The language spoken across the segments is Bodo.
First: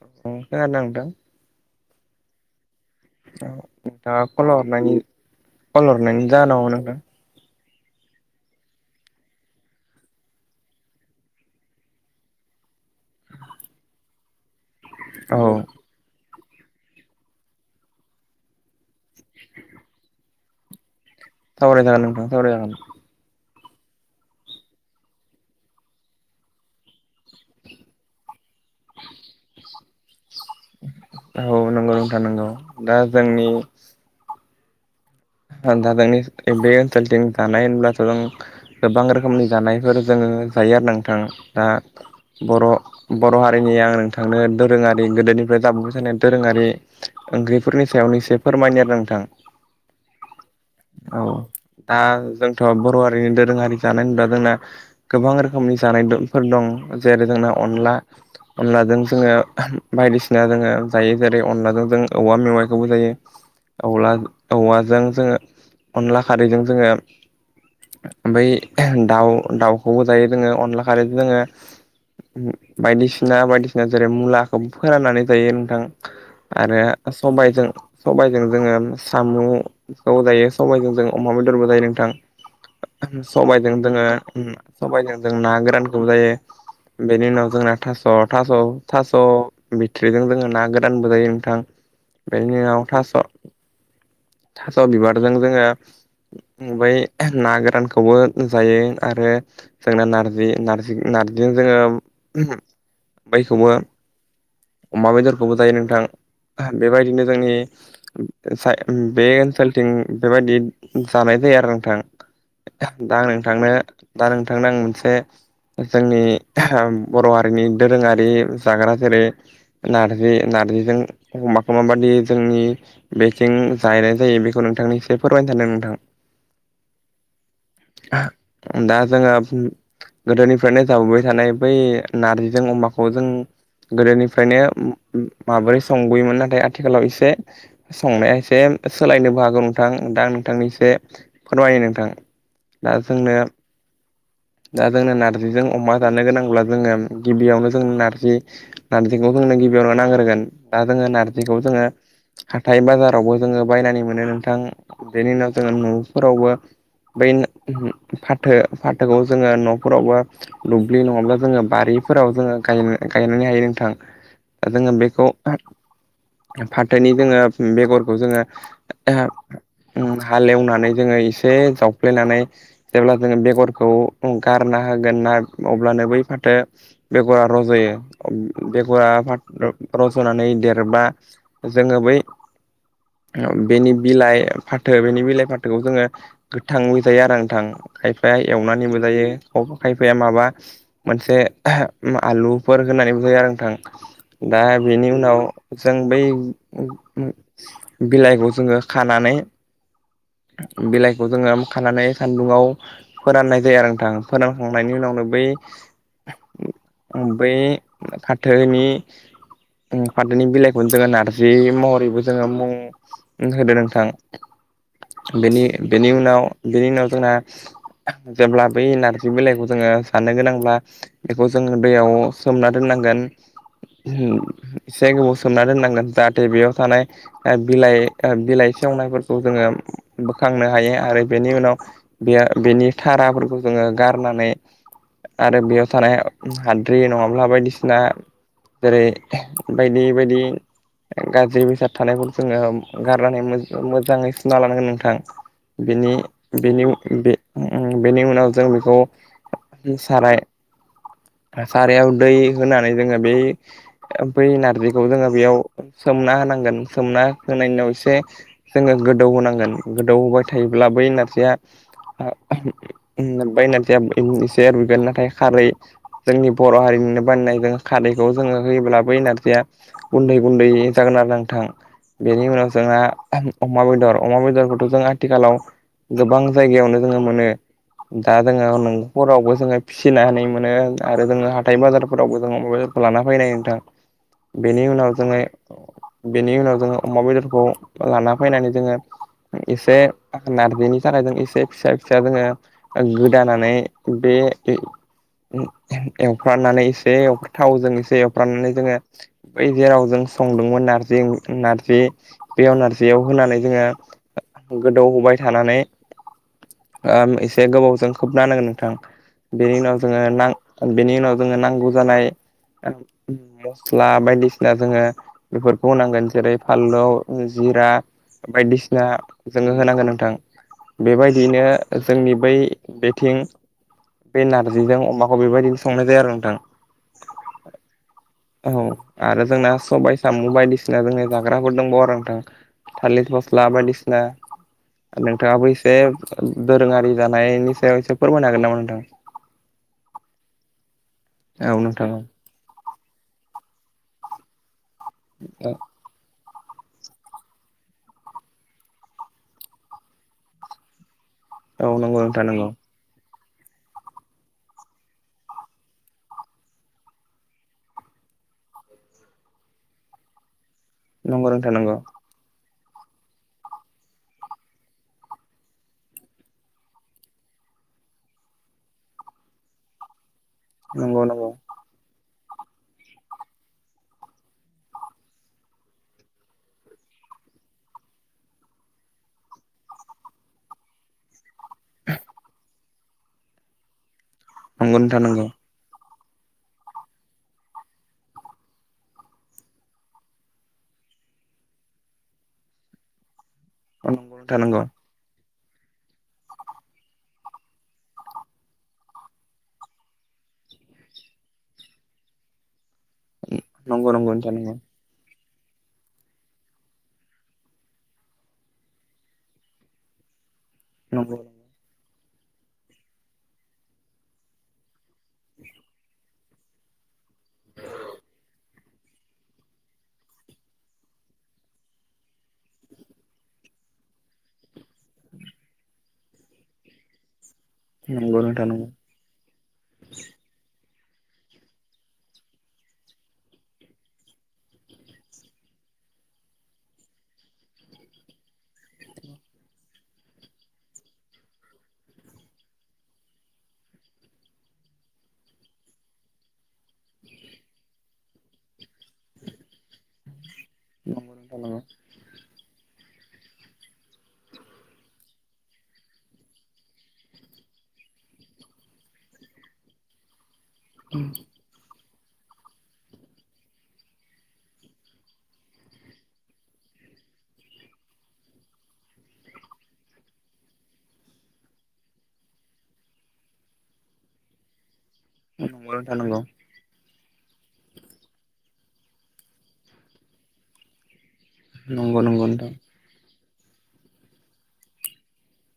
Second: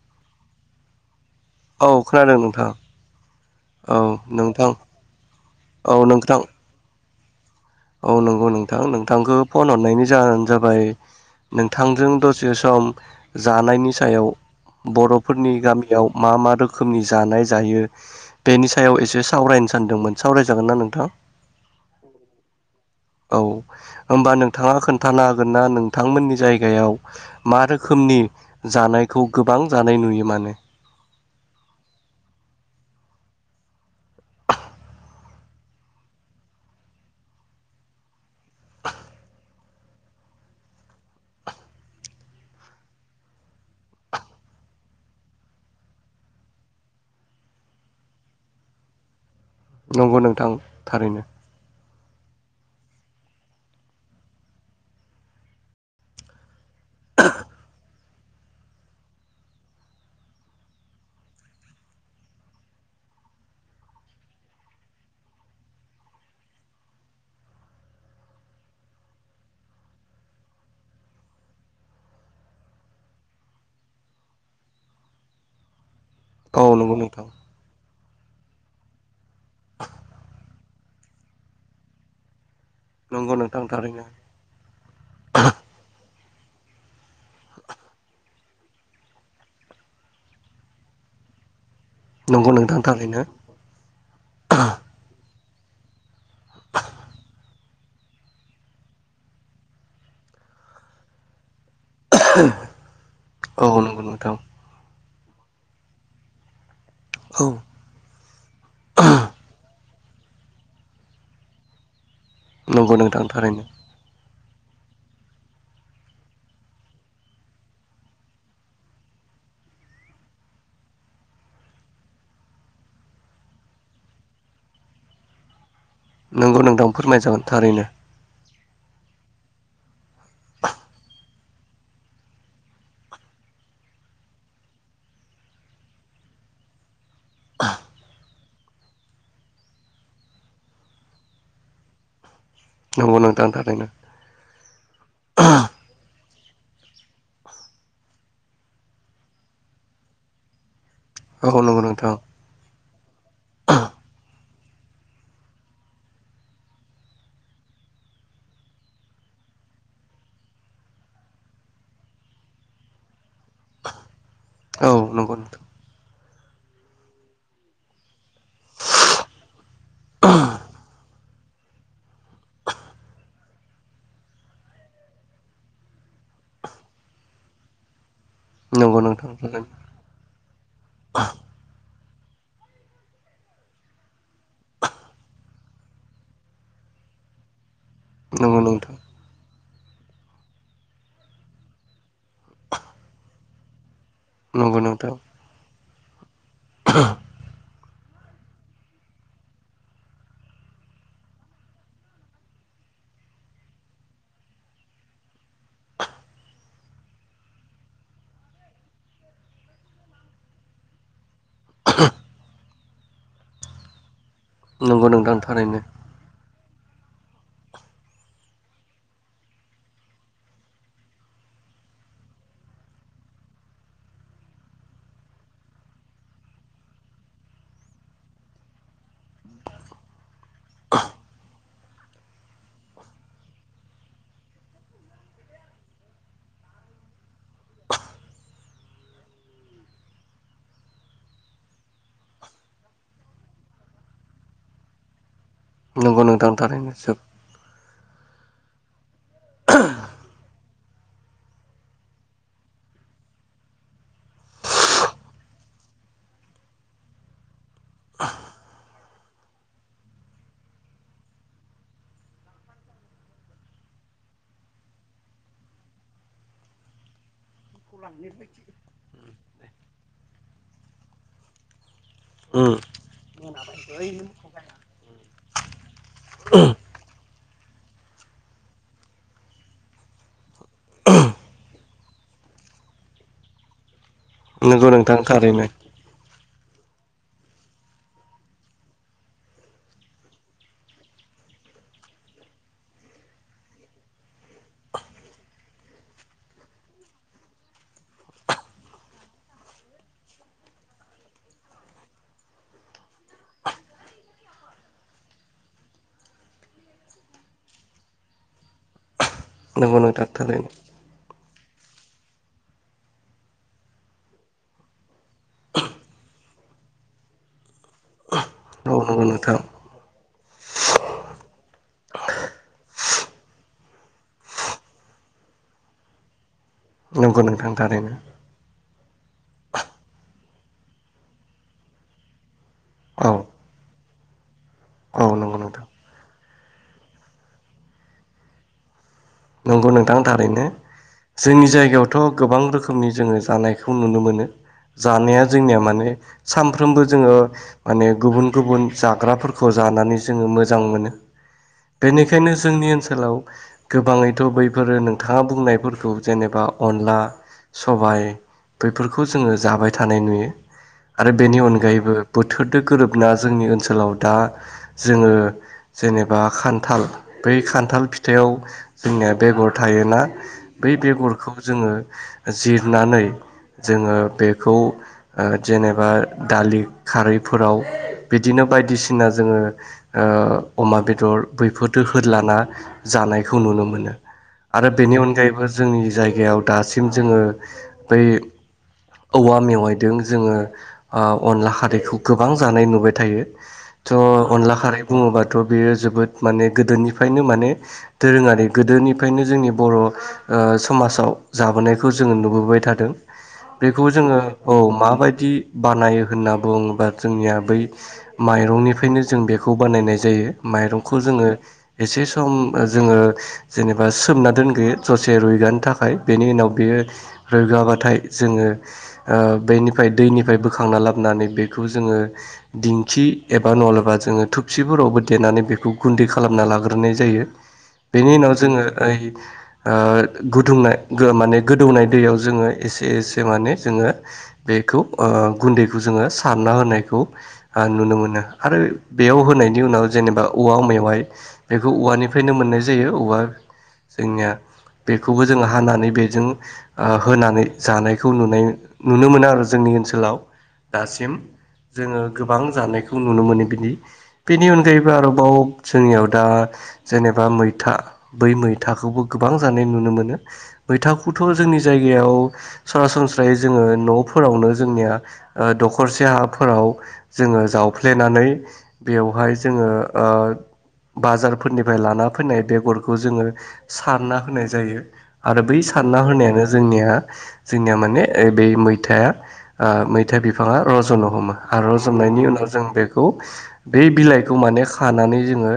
औ खोनादोंना नोंथां औ खोनादों नोंथां औ नोंथाङा खल नोंथां हरनायनि खल औ हरनायनि नोंथां जानांगौ नोंथां औ नंगौ नोंथां नोंथांखौ फन हरनायनि जाहोनानो जाबाय नोंथांजों दसे सम जानायनि सायाव औ बर'फोरनि गामियाव मा मा रोखोमनि जानाय जायो बेनि सायाव एसे सावरायनो सानदोंमोन सावरायजागोन ना नोंथां सावराय जागोन नोंथां सावराय जागोन औ होमबा नोंथांङा खोन्थानो हागोन ना नोंथांमोननि जायगायाव मा रोखोमनि जानायखौ गोबां जानाय नुयो मानो औ नंगौ नोंथां नांगौ दा जोंनि दा जोंनि बे ओनसोलथिं जानाय होनब्लाथ' जों गोबां रोखोमनि जानायफोर जोंङो जायो आरो नोंथां दा बर' हारिनि आं नोंथांनो दोरोंङारि गोदो निफ्राय जाबोबाय थानाय दोरोंङारि ओंख्रिफोरनि सायावनो एसे फोरमायनो आरोना नोंथां नंगौ नोंथां औ थारैनो दा जोंथ' बर' हारिनि दोरोङारि जानाय ना जोंना गोबां रोखोमनि जानायफोर दं जेरै जोंना अनला अनलाजों जोंङो बायदिसिना जोंङो जायो जेरै अनलाजों जों औवा मेवाइखौबो जायो औवाजों जोंङो अनला खारैजों जोंङो ओमफ्राय दाउ दाउखौबो जायो जोंङो अनला खारैजों जोंङो बायदिसिना बायदिसिना जेरै मुलाखौ फोराननानै जायो नोंथां औ आरो नंगौ नोंथां सबायजों सबायजों जोंङो साम'खौ जायो सबायजों जों अमा बेदरबो जायो नोंथां। नंगौ नोंथां सबायाइजों थारैनो जोंङो सबायजों जों ना गोरानखौबो जायो। [inaudible] बेनि उनाव जोंना थास' थास' थास' बिथ्रिजों जोंङो ना गोदानबो जायो नोंथां। नंगौ बेनि नोंथां उनाव थास' थारैनो थास' बिबारजों जोंङो। बै ना गोरानखौबो जायो आरो जोंना नारजि नारजि नारजिजों। जोंङो औ बायखौबो नंगौ नोंथां अमा बेदरखौबो जायो नोंथां बेबायदिनो औ जोंनि सलथिं बेबायदि जानाय जायो आरो नोंथां नंगौ दा नोंथां आं थारैनो नोंथांनो दा नोंथांनो आं मोनसे जोंनि बर' हारिनि दोरोंङारि जाग्रा जेरै नारजि नारजिजों एखमबा माबादि जोंनि बेथिं जाहैनाय जायो बेखौ नोंथांनि एसे फोरमायनो सानदों नोंथां। नोंगौ नोंदांनो फोरमाय जागोन थारैनो दा जोंङो गोदोनिफ्रायनो जाबोबाय थानाय बै नार्जिजों अमाखौ जों गोदोनिफ्रायनो माबोरै संबोयोमोन नाथाय आथिखालाव एसे एसे संनाया एसे सोलायनोबो हागौ नोंथां दा नोंथांनिसे फोरमायोायो नोंथां। दा नंगौ जोंनो नोंथां थारैनो दा जोंनो नारजिजों अमा जानो गोनां अब्ला जोंङो गिबियावनो जों नारजि नारजिखौ जोंनो गिबियावनो नांग्रोगोन दा जोंङो औ नारजिखौ नंगौ जोंङो नोंथां हाथाय बाजारावबो जोंङो बायनानै मोनो नोंथां। बेनि उनाव न' फोरावबो बै फाथो फाथोखौ जोंङो न'फोरावबो दुब्लि नंङाब्ला जोंङो बारि बेफोराव जोंङो गायनो गायनानै हायो नोंथां औ जोंङो बेखौ नंगौ नोंथां फाथोनि जोंङो बेगर खौ जोंङो हालेवनानै जोङो एसे जावफ्लेनानै जेब्ला जोङो बेगरखौ गारना होगोन ना अब्लानो बै फाथो बेगरा रजायो नंगौ बेगरा नोंथां थारैनो रज'नानै देरबा जोङो बै बेनि बिलाइ फाथो बेनि बिलाइ फाथोखौ जोङो गोथां मजायो आरो नोंथां। खायफाया नंगौ नोंथां एवनानैबो जायो खायफाया माबा मोनसे आलुफोर होननानैबो जायो आरो नोंथां। दा नंगौ नोंथां बेनि उनाव जों बै बिलाइखौ जोङो खानानै बिलाइखौ जोङो खानानै सान्दुंङाव फोराननाय जायो आरो नोंथां फोरानखांनायनि उनाव आंनो बै बै फाथोनि फाथोनि बिलाइखौनो जोगोन आरो जि महरैबो जोङो मुं होदो नोंथां। नंगौ नोंथां बेनि थारैनो बेनि उनाव बेनि उनाव जोंना जेब्ला बै नारजि बिलाइखौ जोङो साननो गोनांब्ला बेखौ जोंङ दैयाव सोमना दोनां एसे गोबाव सोमना दोननांगोन जाहाथे बेयाव थानाय। बिलाइ बिलाइ सेवनायफोरखौ जोङो बोखांनो हायो आरो बेनि उनाव बे बेनि थखराफोरखौ जोङो गारनानै आरो बेयाव थानाय हाद्रि जेरै बायदि बायदि गाज्रि बेसाद थानायखौ जोङो गारनानै मोजाङै सुना लानांगोन नोंथां। बेनि नंगौ नोंथां बेनि थारैनो जोब बे बेनि उनाव जों सारायाव दै होनानै जोङो बे बै नारजिखौ जोङो बेयाव सोमना होनांगोन सोमना होनायनिाव एसे जोङो गोदौ होनांगोन गोदौ होबाय थायोब्ला बै नारजिया। बाय नारजिया एसे रुयगोन नाथाय खारै जोंनि बर हारिनि बिनो बानायनाय जोङो खारैखौ जोङो होयोब्लाबो नारजिया गुन्दै गुन्दै जागोन आरो नोंथां। बेनि उनाव उम जोंहा अमा बेदर अमा बेदरखौथ' जों आथिखालाव। गोबां जायगायावनो जोङो मोनो। दा जोङो नोंखरावबो जोङो फिसि मोनो आरो जोङो हाथाय बाजारफोरावबो जोङो। मबाइल लाना फैनाय नोंथां बेनि नंगौ उनाव नोंथां जोङो। थारैनो बेनि उनाव जोङो अमा बेदरखौ लाना फैनानै जोङो। एसे नारजिनि थाखायजों एसे फिसा फिसा जोङो गोदानानै बे। बे एवफ्रनानै एसे थावजों एसे एवफ्रनानै जोङो बै जेरावजों। संदोंमोन नारजि नारजि बेयाव नारजियाव होनानै जोङो। गोदौहोबाय थानानै एसे गोबावजों खोबनाानांगोन नोंथां बेनि नंगौ उनाव नोंथां जोङो थारैनो बेनि उनाव। जोङो नांगौ जानाय मस्ला बायदिसिना जोङो। बेफोरखौ होनांगोन जेरै फानलौ जिरा औ बायदिसिना नंगौ नोंथां जोङो होनांगोन नोंथां। बेबायदियैनो जोंनि बै आथिं बे नारजिजों अमाखौ बेबायदिनो संनाय जायो आरो नोंथां। नोंगौ नोंथांथारनो औ आरो जोंना सबायाइ साम' बायदिसिना जोंनि जाग्राफोर दंबाव आरो नोंथां। औ थालिर फस्ला बायदिसिना औ नंगौ नोंथाङाबो नोंथां एसे। दोरोङारि जानायनि सायाव एसे फोरमायनो हागोन नामा नोंथां। नंगौ नोंथां थारैनो। जोंनि औ नोंथां जायगायावथ गोबां रोखोमनि जोङो जानायखौ नुनो मोनो। जानाया जोंनिया माने। सानफ्रोमबो जोङो माने गुबुन गुबुन जाग्राफोरखौ जानानै जोङो मोजां मोनो। औ नंगौ नोंथां बेनिखायनो नंगौ जोंनि ओनसोलाव गोबाङै। थ' बैफोरो नोंथाङा बुंनायफोरखौ जेनेबा अनला, सबाइ बैफोरखौ जोङो जाबाय थानाय नुयो आरो नंगौ बेनि नोंथां नंगौ अनगायैबो बोथोर दो गोरोबना जोंनि ओनसोलाव दा जोङो जेनेबा खान्थाल बै खान्थाल फिथायाव जोंनिया बेगर थायोना बै नंगौ नंगौ बेगरखौ जोङो। जिरनानै जोङो बेखौ जेनेबा दालि खारैफोराव बिदिनो। बायदिसिना जोङो अमा बेदर बैफोरफोरखौ होलाना जानाय खौ नुनो मोनो आरो नंगौ बेनि नोंथां नंगौ अनगायैबो जोंनि। जायगायाव दासिम जोङो बै औवा मेवायदों जोङो अनला खारैखौ गोबां जानाय नुबाय थायो। थ' नंगौ नोंथां अनला नंगौ खारै बुङोबाथ' बेयो जोबोद माने गोदोनिफ्रायनो माने दोरोङारि गोदोनिफ्रायनो जोंनि बर' समाजाव जाबोनायखौ जोङो नुबोबाय थादों। बेखौ नंगौ नंगौ नोंथां जोङो औ नंगौ मा बायदि बानायो होनना बुङोबा जोंनिया बै माइरंनिफ्रायनो जों बेखौ बानायनाय जायो। माइरंखौ जोङो एसे सम जोङो जेनेबा सोमना दोनग्रोयो। दसे रुयगानो थाखाय बेनि उनाव बेयो रोगाबाथाय जोङो बेनिफ्राय दैनिफ्राय बोखांना लाबोन। बेखौ जोङो दिंखि एबा नलेबा जोङो थुबसिफोरावबो देनानै बेखौ गुन्दै। खालामना लाग्रोनाय जायो बेनि उनाव जोङो ओइ गुदुंनाय माने गोदौनाय दैयाव जोङो एसे एसे माने जोङो बेखौ गुन्दैखौ जो ङो सारना होनायखौ नुनो मोन आरो बेयाव होनायनि उनाव जेनेबा औवा मे वाइ बेखौ औवानिफ्रायनो मोननाय जायो औवा जोंनिया बेखौबो जोङो हानानै बेजों होनानै जानायखौ नुनाय नुनो मोनो आरो जोंनि। जों ओनसोलाव दासिम नंगौ नंगौ जोङो गोबां जानायखौ नुनो मोनो बिदि बेनि अनगायैबो आरोबाव जोंनियाव दा जेनेबा मै था बै मैथाखौबो गोबां जानाय नुनो मोनो मैखौथ' जोंनि जाय गायाव सरासनस्रायै जोङो न'फोरावनो जोंनिया दखरसे हाफोराव जोङो जावफ्लेनानै बेवहाय जोङो बाजारफोरनिफ्राय लाना फैनाय बेगरखौ जोङो सारना होनाय जायो आरो बै सारना नोंथां नंगौ होनायानो जोंनिया जोंनिया माने ब मैथाया मैथा बिफाङा रजनो हमो आरो नंगौ नोंथां नंगौ रज'नायनि नोंथां नंगौ उनाव जों बेखौ बे बिलाइखौ माने खानानै जोङो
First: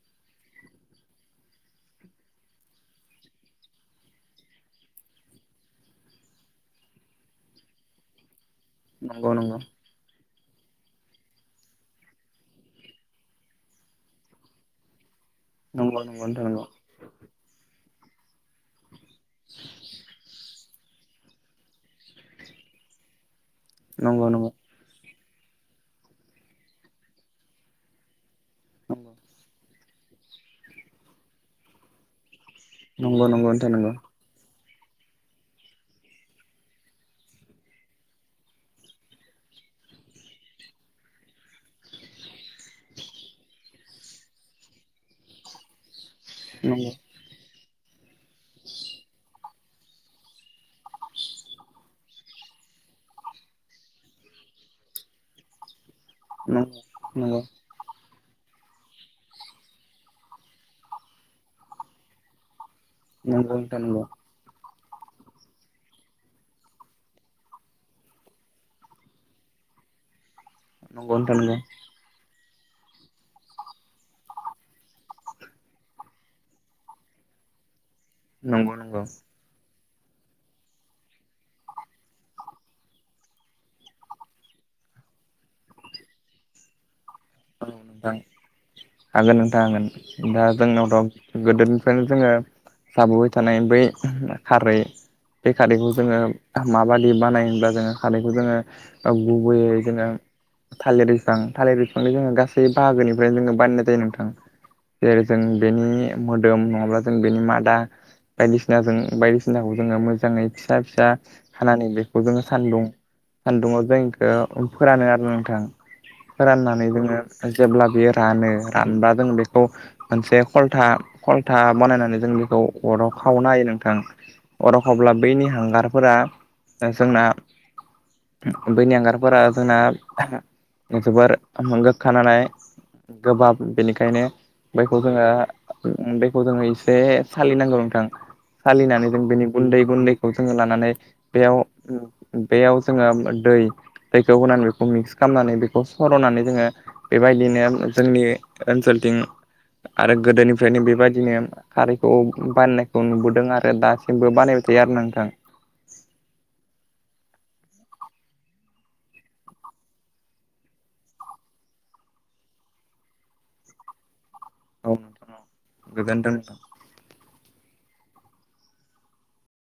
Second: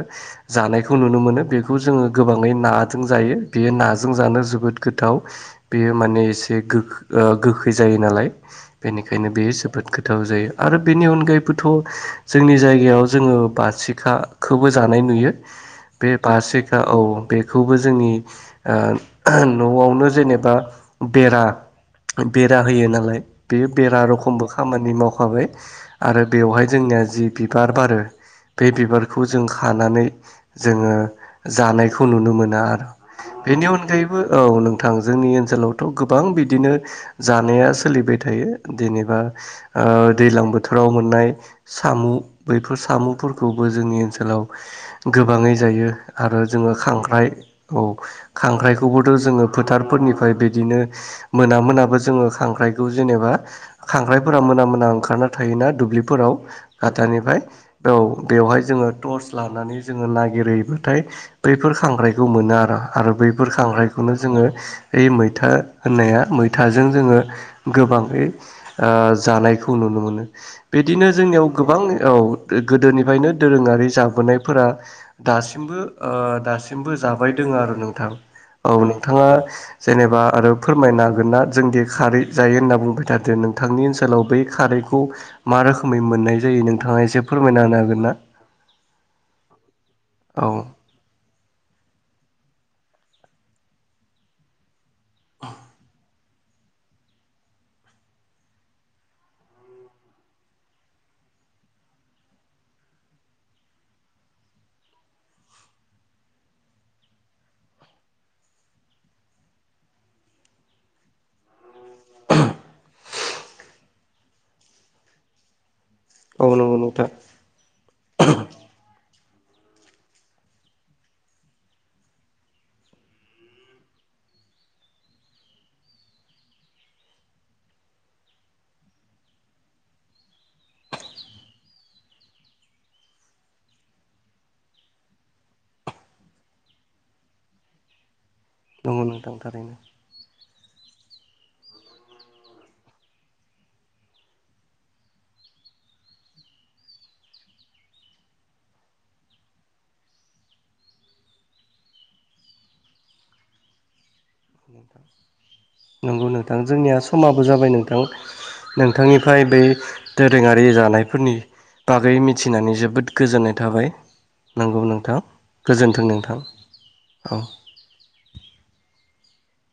जानायखौ नुनो मोनो बेखौ जोङो गोबाङै नाजों जायो बेयो नाजों जानो जोबोद गोथाव बेयो माने एसे बेयो गो गोखै जायो नालाय बेनिखायनो बेयो जोबोद गोथाव जायो। आरो बेनि अनगायैबोथ' जोंनि जायगायाव जोङो बाथिखाखौबो जानाय नुयो नंगौ नंग बासिखा औ बेखौबो जोंनि न'आवनो जेनेबा बेरा बेरा होयो नालाय बे बेरा नंगौ रखमबो खामानि मावख फाबाय आरो बेवहाय जोंनिया जि बिबार बारो बे बिबारखौ जों खानानै जोङो जानायखौ नुनो मोनो नंगौ नोंथां नंगौ नंगौ बेनि नोंथां नंगौ अनगायैबो औ नों थां जोंनि ओनसोलावथ' गोबां बिदिनो जानाया सोलिबाय थायो जेनेबा दैलां बोथोराव मोननाय साम' बैफोर साम'फोरखौबो जोंनि ओनसोलाव गोबाङै जायो आरो जोङो नंगौ खांख्राइ औ खांख्राइखौबोथ' जोङो फोथारफोरनिफ्राय बे बिदिनो मोना मोनाबो जोङो खांख्राइखौ जेनेबा खांख्राइफोरा मोना मोना ओंखारना थायोना दुब्लि फोराव नंगौ नंगौ नोंथां नंगौ गाथानिफ्राय नंगौ बे बेवहाय जोङो टर्स लानानै जोङो नागिरहैबो नाथाय बैफोर खांख्रायखौ मोनो आरो आरो नंगौ नंगौ नोंथां नंगौ बैफोर नोंथां नंगौ खांख्रायखौनो जोङो मैथा होननाया मैथाजों जोङो गोबाङै ओ जानायखौ नु नो मोनो बिदिनो जोंनियाव गोबां औ गोदोनिफ्रायनो दोरोङारि जाबोनायफोरा दासिम दासिमबो ओ दासिमबो जाबाय दङ' आरो नोंथां औ नंगौ नोंथाङा जेनेबा आरो फोरमायनो हागोन ना जोंदि खारै जायो होनना बुंबाय थादो नोंथांनि ओनसोलाव बै खारै खौ मा रोखै मोननाय जायो नोंथाङा इसे औ नोंथां हागोन नोंथां हागोन। औ दा जोंनावथ' गोदोनिफ्रायनो जोङो जाबोबाय थानाय बै खारै बे खारैखौ जोङो माबादि बानायो होनब्ला जोङो खारैखौ जोङो गुबैयै जोङो थालिर बिफां थालिर बिफांनो जोङो गासै बाहागोनिफ्रायनो जोङो बानायनाय जायो नोंथां। जेरै जों बेनि मोदोम नङाब्ला जों बेनि मादा बायदिसिनाजों बायदिसिनाखौ जोङो मोजाङै फिसा फिसा हानानै बेखौ जोङो सान्दुं सान्दुंङआव जोंखौ फोरानो आरो नोंथां। औ नंगौ फोराननानै नोंथां। जोङो जेब्ला बेयो रानो रानबा जों बेखौ मोनसे खलथा खलथा बानायनानै जों खौ अराव खावनाय हायो नोंथां। अराव खावब्ला बैनि हांगारफोरा जोंना बैनि हांगारफोरा जोंना जोबोर गोखा नालानाय गोबाब बेनिखायनो बेखौ जोङो बेखौ जोङो इसे सालिनांगौ नोंथां। नंगौ सालिनानै जों नोंथां बेनि थारैनो गुन्दै गुन्दैखौ जोङो लानानै बेयाव बेयाव जोङो दै दैखौ होनानै बेखौ मिक्स खामनानै बेखौ सर'नानै जोङो बेबायदिनो जोंनि ओनसोलथिं आरो गोदोनिफ्रायनो बेबायदिनो खारैखौ बानायनायखौ नुबोदों आरो दासिमबो बानायबाय थायो आरो नोंथां नंगौ नोंथां जोंनिया समाबो जाबाय नों थां नोंथांनिफ्राय बै दोरोङारि जानायफोरनि बागै मिथिनानै जोबोद गोजोननाय थाबाय। नोंगौ औ नोंथां औ गोजोनथों नोंथां औ